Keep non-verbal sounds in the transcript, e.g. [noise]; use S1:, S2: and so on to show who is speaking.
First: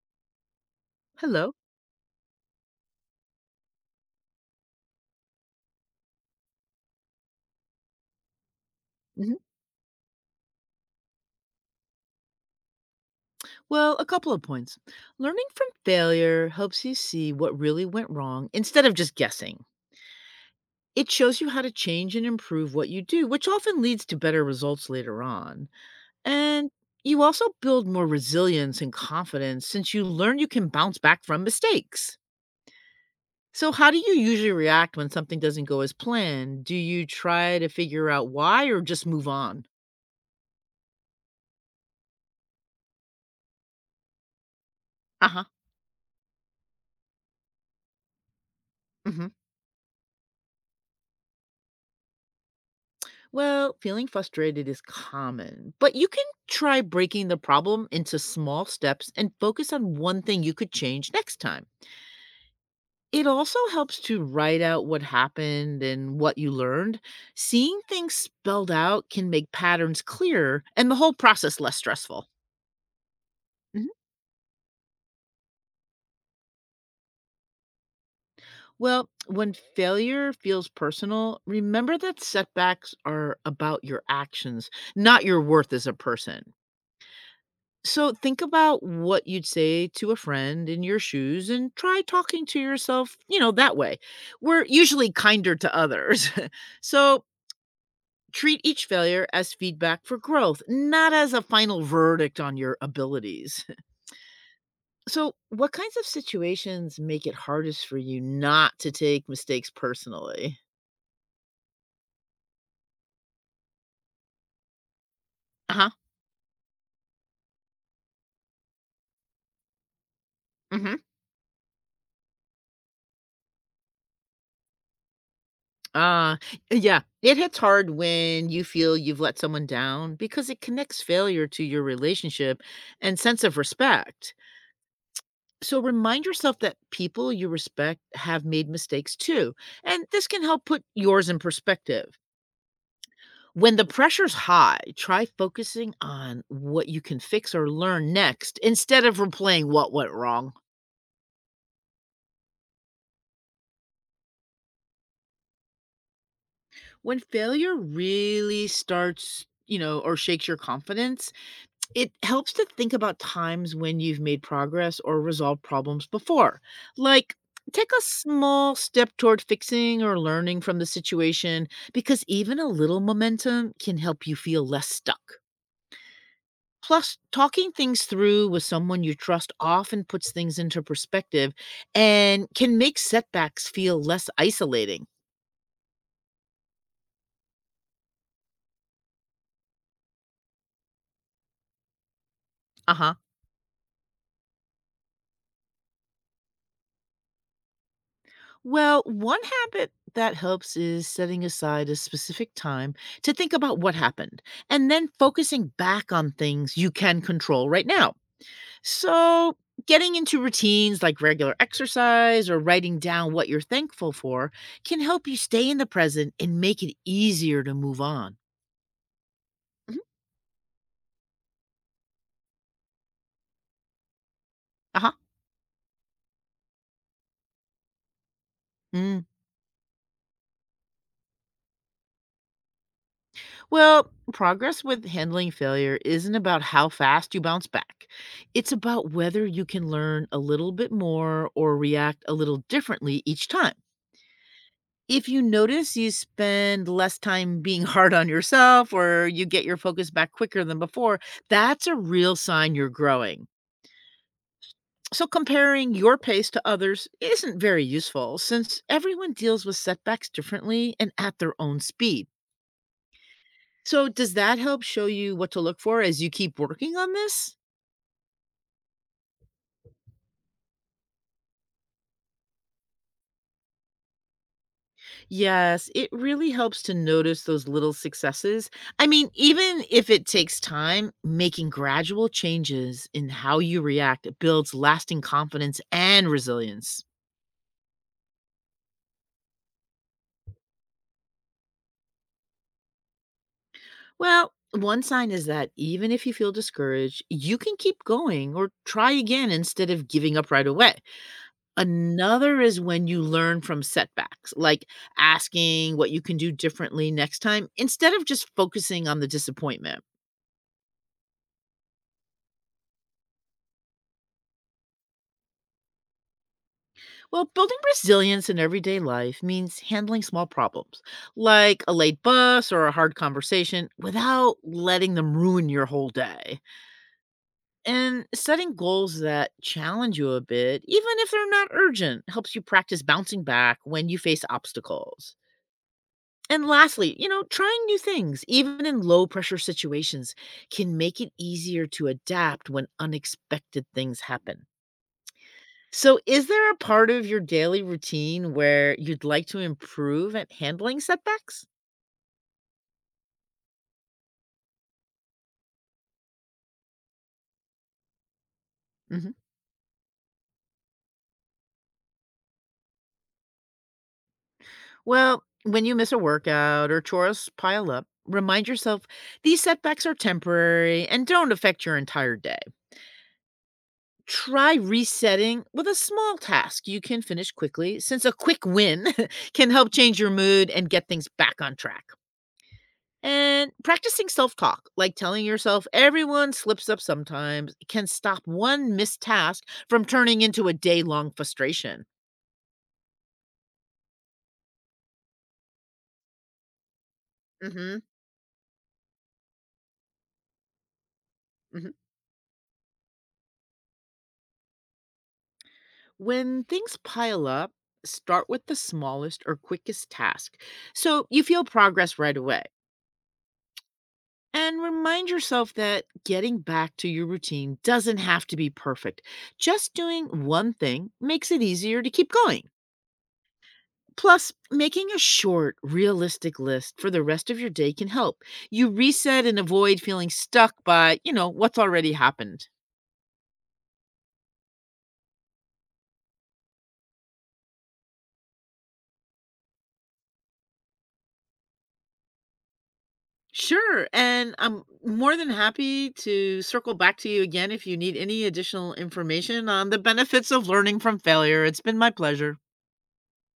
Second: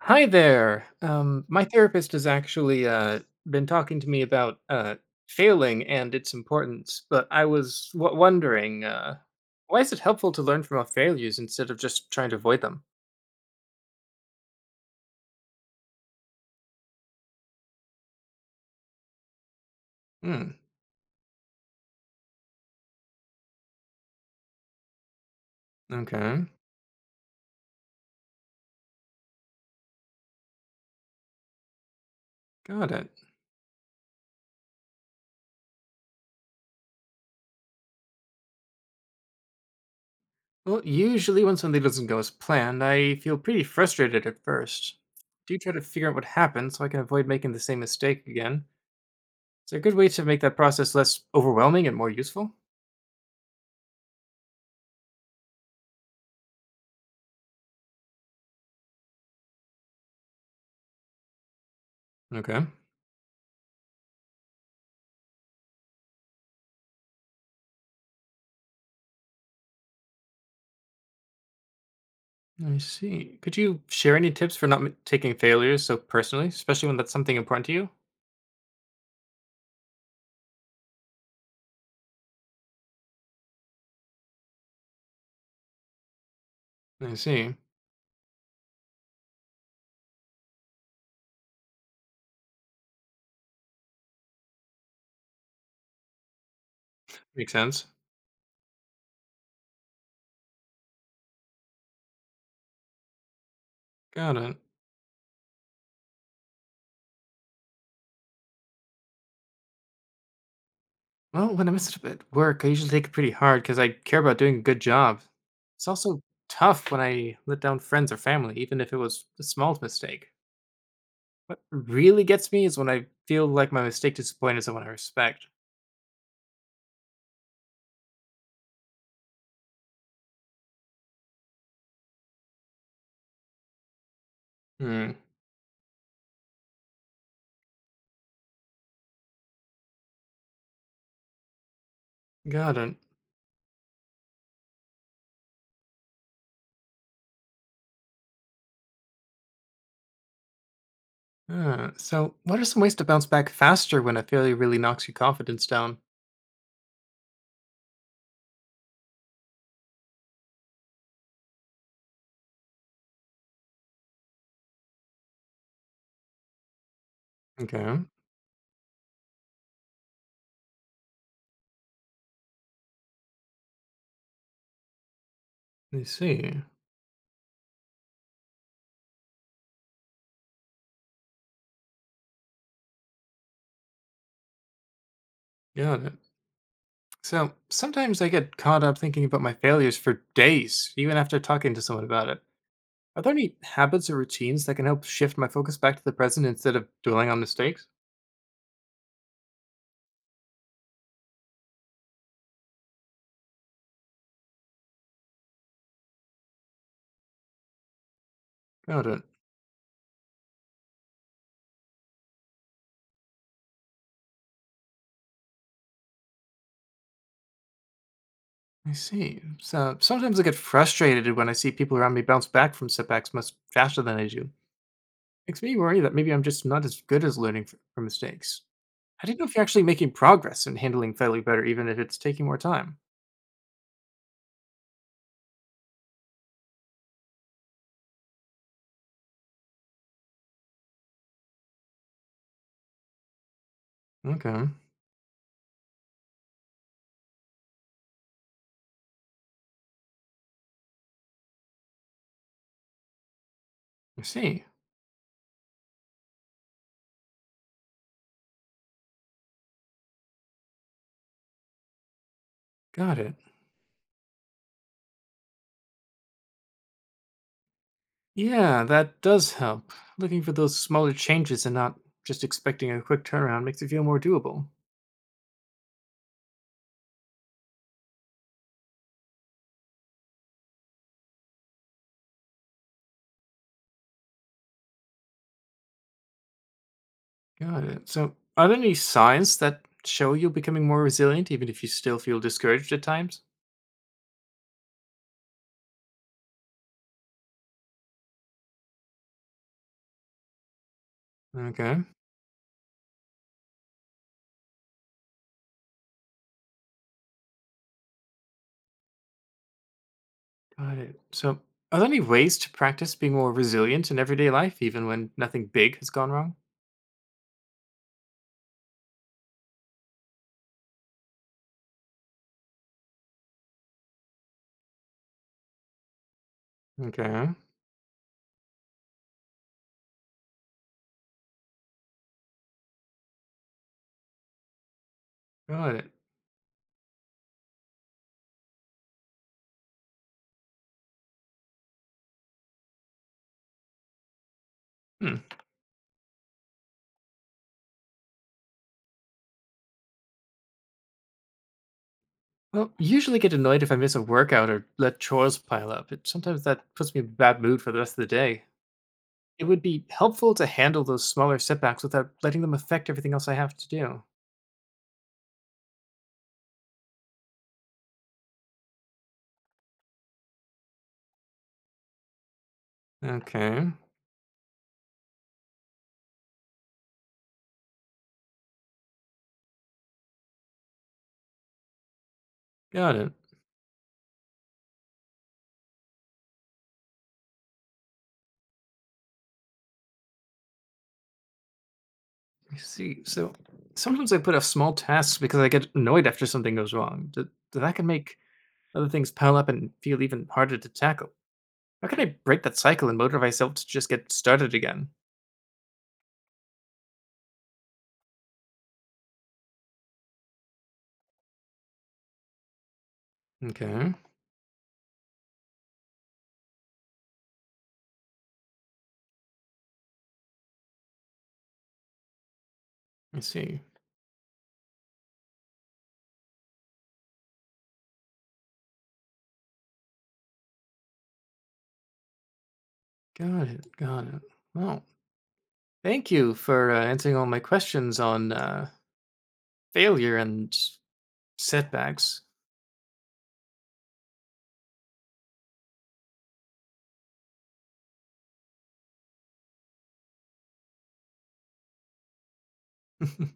S1: Hi there.
S2: Hello.
S1: My therapist has actually been talking to me about failing and its importance, but I was wondering
S2: Mhm.
S1: why is it helpful to learn from our failures instead of just trying to avoid them?
S2: Well, a couple of points. Learning from failure helps you see what really went wrong instead of just guessing.
S1: Hmm,
S2: It shows you how to change and improve what you do, which often leads to better results later on.
S1: okay,
S2: And you also build more resilience and confidence since you learn you can bounce back from mistakes.
S1: got it.
S2: So, how do you usually react when something doesn't go as planned? Do you try to figure out why or just move on?
S1: Well, usually when something doesn't go as planned, I feel pretty frustrated at first.
S2: Uh huh.
S1: Do try to figure out what happened so I can avoid making the same mistake again. Is there a good way to make that process less overwhelming and more useful?
S2: Well, feeling frustrated is common, but you can try breaking the problem into small steps and focus on one thing you could change next time.
S1: Okay.
S2: It also helps to write out what happened and what you learned. Seeing things spelled out can make patterns clearer and the whole process less stressful.
S1: I see. Could you
S2: Mhm.
S1: share any tips for not taking failures so personally, especially when that's something important to you?
S2: Well, when failure feels personal, remember that setbacks are about your actions, not your worth as a person.
S1: I see.
S2: So think about what you'd say to a friend in your shoes and try talking to yourself, that way. We're usually kinder to others. [laughs] So
S1: Makes sense.
S2: treat each failure as feedback for growth, not as a final verdict on your abilities. [laughs]
S1: Got it.
S2: So, what kinds of situations make it hardest for you not to take mistakes personally?
S1: Well, when I mess it up at work, I usually take it pretty hard because I care about doing a good job.
S2: Uh
S1: It's
S2: huh.
S1: also tough when I let down friends or family, even if it was the smallest mistake.
S2: Hmm.
S1: What really gets me is when I feel like my mistake disappointed someone I respect.
S2: Uh, yeah, it hits hard when you feel you've let someone down because it connects failure to your relationship and sense of respect.
S1: Hmm.
S2: So remind yourself that people you respect have made mistakes too, and this can help put yours in perspective.
S1: Got it.
S2: When the pressure's high, try focusing on what you can fix or learn next instead of replaying what went wrong.
S1: So, what are some ways to bounce back faster when a failure really knocks your confidence down?
S2: When failure really starts, or shakes your confidence, it helps to think about times when you've made progress or resolved problems before. Like, take
S1: Okay.
S2: a small step toward fixing or learning from the situation because even a little momentum can help you feel less stuck.
S1: I see.
S2: Plus, talking things through with someone you trust often puts things into perspective and can make setbacks feel less isolating.
S1: Got it. So sometimes I get caught up thinking about my failures for days, even after talking to someone about it.
S2: Uh huh.
S1: Are there any habits or routines that can help shift my focus back to the present instead of dwelling on mistakes?
S2: Well, one habit that helps is setting aside a specific time to think about what happened and then focusing back on things you can control right now.
S1: Got it.
S2: So, getting into routines like regular exercise or writing down what you're thankful for can help you stay in the present and make it easier to move on.
S1: I see. So
S2: Mhm.
S1: sometimes I get frustrated when I see people around me bounce back from setbacks much faster than I do.
S2: Uh
S1: Makes me worry that maybe I'm just not as good as learning from mistakes.
S2: huh.
S1: I did not know if you're actually making progress in handling failure better, even if it's taking more time?
S2: Well, progress with handling failure isn't about how fast you bounce back. It's about whether you can learn a little bit more or react a little differently each time.
S1: Okay, I
S2: If you notice you spend less time being [laughs] hard on yourself or you get your focus back quicker than before, that's a real sign you're growing.
S1: see.
S2: So, comparing your pace to others isn't very useful since everyone deals with setbacks differently and at their own speed.
S1: Got it.
S2: So does that help show you what to look for as you keep working on this?
S1: Yeah, that does help. Looking for those smaller changes and not just expecting a quick turnaround makes it feel more doable.
S2: Yes, it really helps to notice those little successes. I mean, even if it takes time, making gradual changes in how you react builds lasting confidence and resilience.
S1: Got it. So, are there any signs that show you're becoming more resilient, even if you still feel discouraged at times?
S2: Well, one sign is that even if you feel discouraged, you can keep going or try again instead of giving up right away.
S1: Okay,
S2: Another is when you learn from setbacks, like asking what you can do differently next time instead of just focusing on the disappointment.
S1: got it. So, are there any ways to practice being more resilient in everyday life, even when nothing big has gone wrong?
S2: Well, building resilience in everyday life means handling small problems like a late bus or a hard conversation without letting them ruin your whole day.
S1: Okay,
S2: And setting goals that challenge you a bit, even if they're not urgent, helps you practice bouncing back when you face obstacles.
S1: got it.
S2: And lastly, trying new things, even in low pressure situations, can make it easier to adapt when unexpected things happen.
S1: Hmm.
S2: So, is there a part of your daily routine where you'd like to improve at handling setbacks?
S1: Well, usually get annoyed if I miss a workout or let chores pile up. It, sometimes that puts me in a bad mood for the rest of the day.
S2: Mhm.
S1: It would be helpful to handle those smaller setbacks without letting them affect everything else I have to do.
S2: Well, when you miss a workout or chores pile up, remind yourself these setbacks are temporary and don't affect your entire day.
S1: Okay,
S2: Try resetting with a small task you can finish quickly, since a quick win [laughs] can help change your mood and get things back on track.
S1: got it.
S2: And practicing self talk, like telling yourself everyone slips up sometimes, can stop one missed task from turning into a day long frustration.
S1: I see. So sometimes I put off small tasks because I get annoyed after something goes wrong. That
S2: Hmm.
S1: can make other things pile up and feel even harder to tackle.
S2: Hmm.
S1: How can I break that cycle and motivate myself to just get started again?
S2: When things pile up, start with the smallest or quickest task so you feel progress right away.
S1: Okay,
S2: And remind yourself that getting back to your routine doesn't have to be perfect. Just doing one thing makes it easier to keep going.
S1: I see.
S2: Plus, making a short, realistic list for the rest of your day can help. You reset and avoid feeling stuck by, what's already happened.
S1: Got it. Got it. Well, thank you for answering all my questions on failure and setbacks.
S2: Sure. And I'm more than happy to circle back to you again if you need any additional information on the benefits of learning from failure. It's been my pleasure.
S1: [laughs]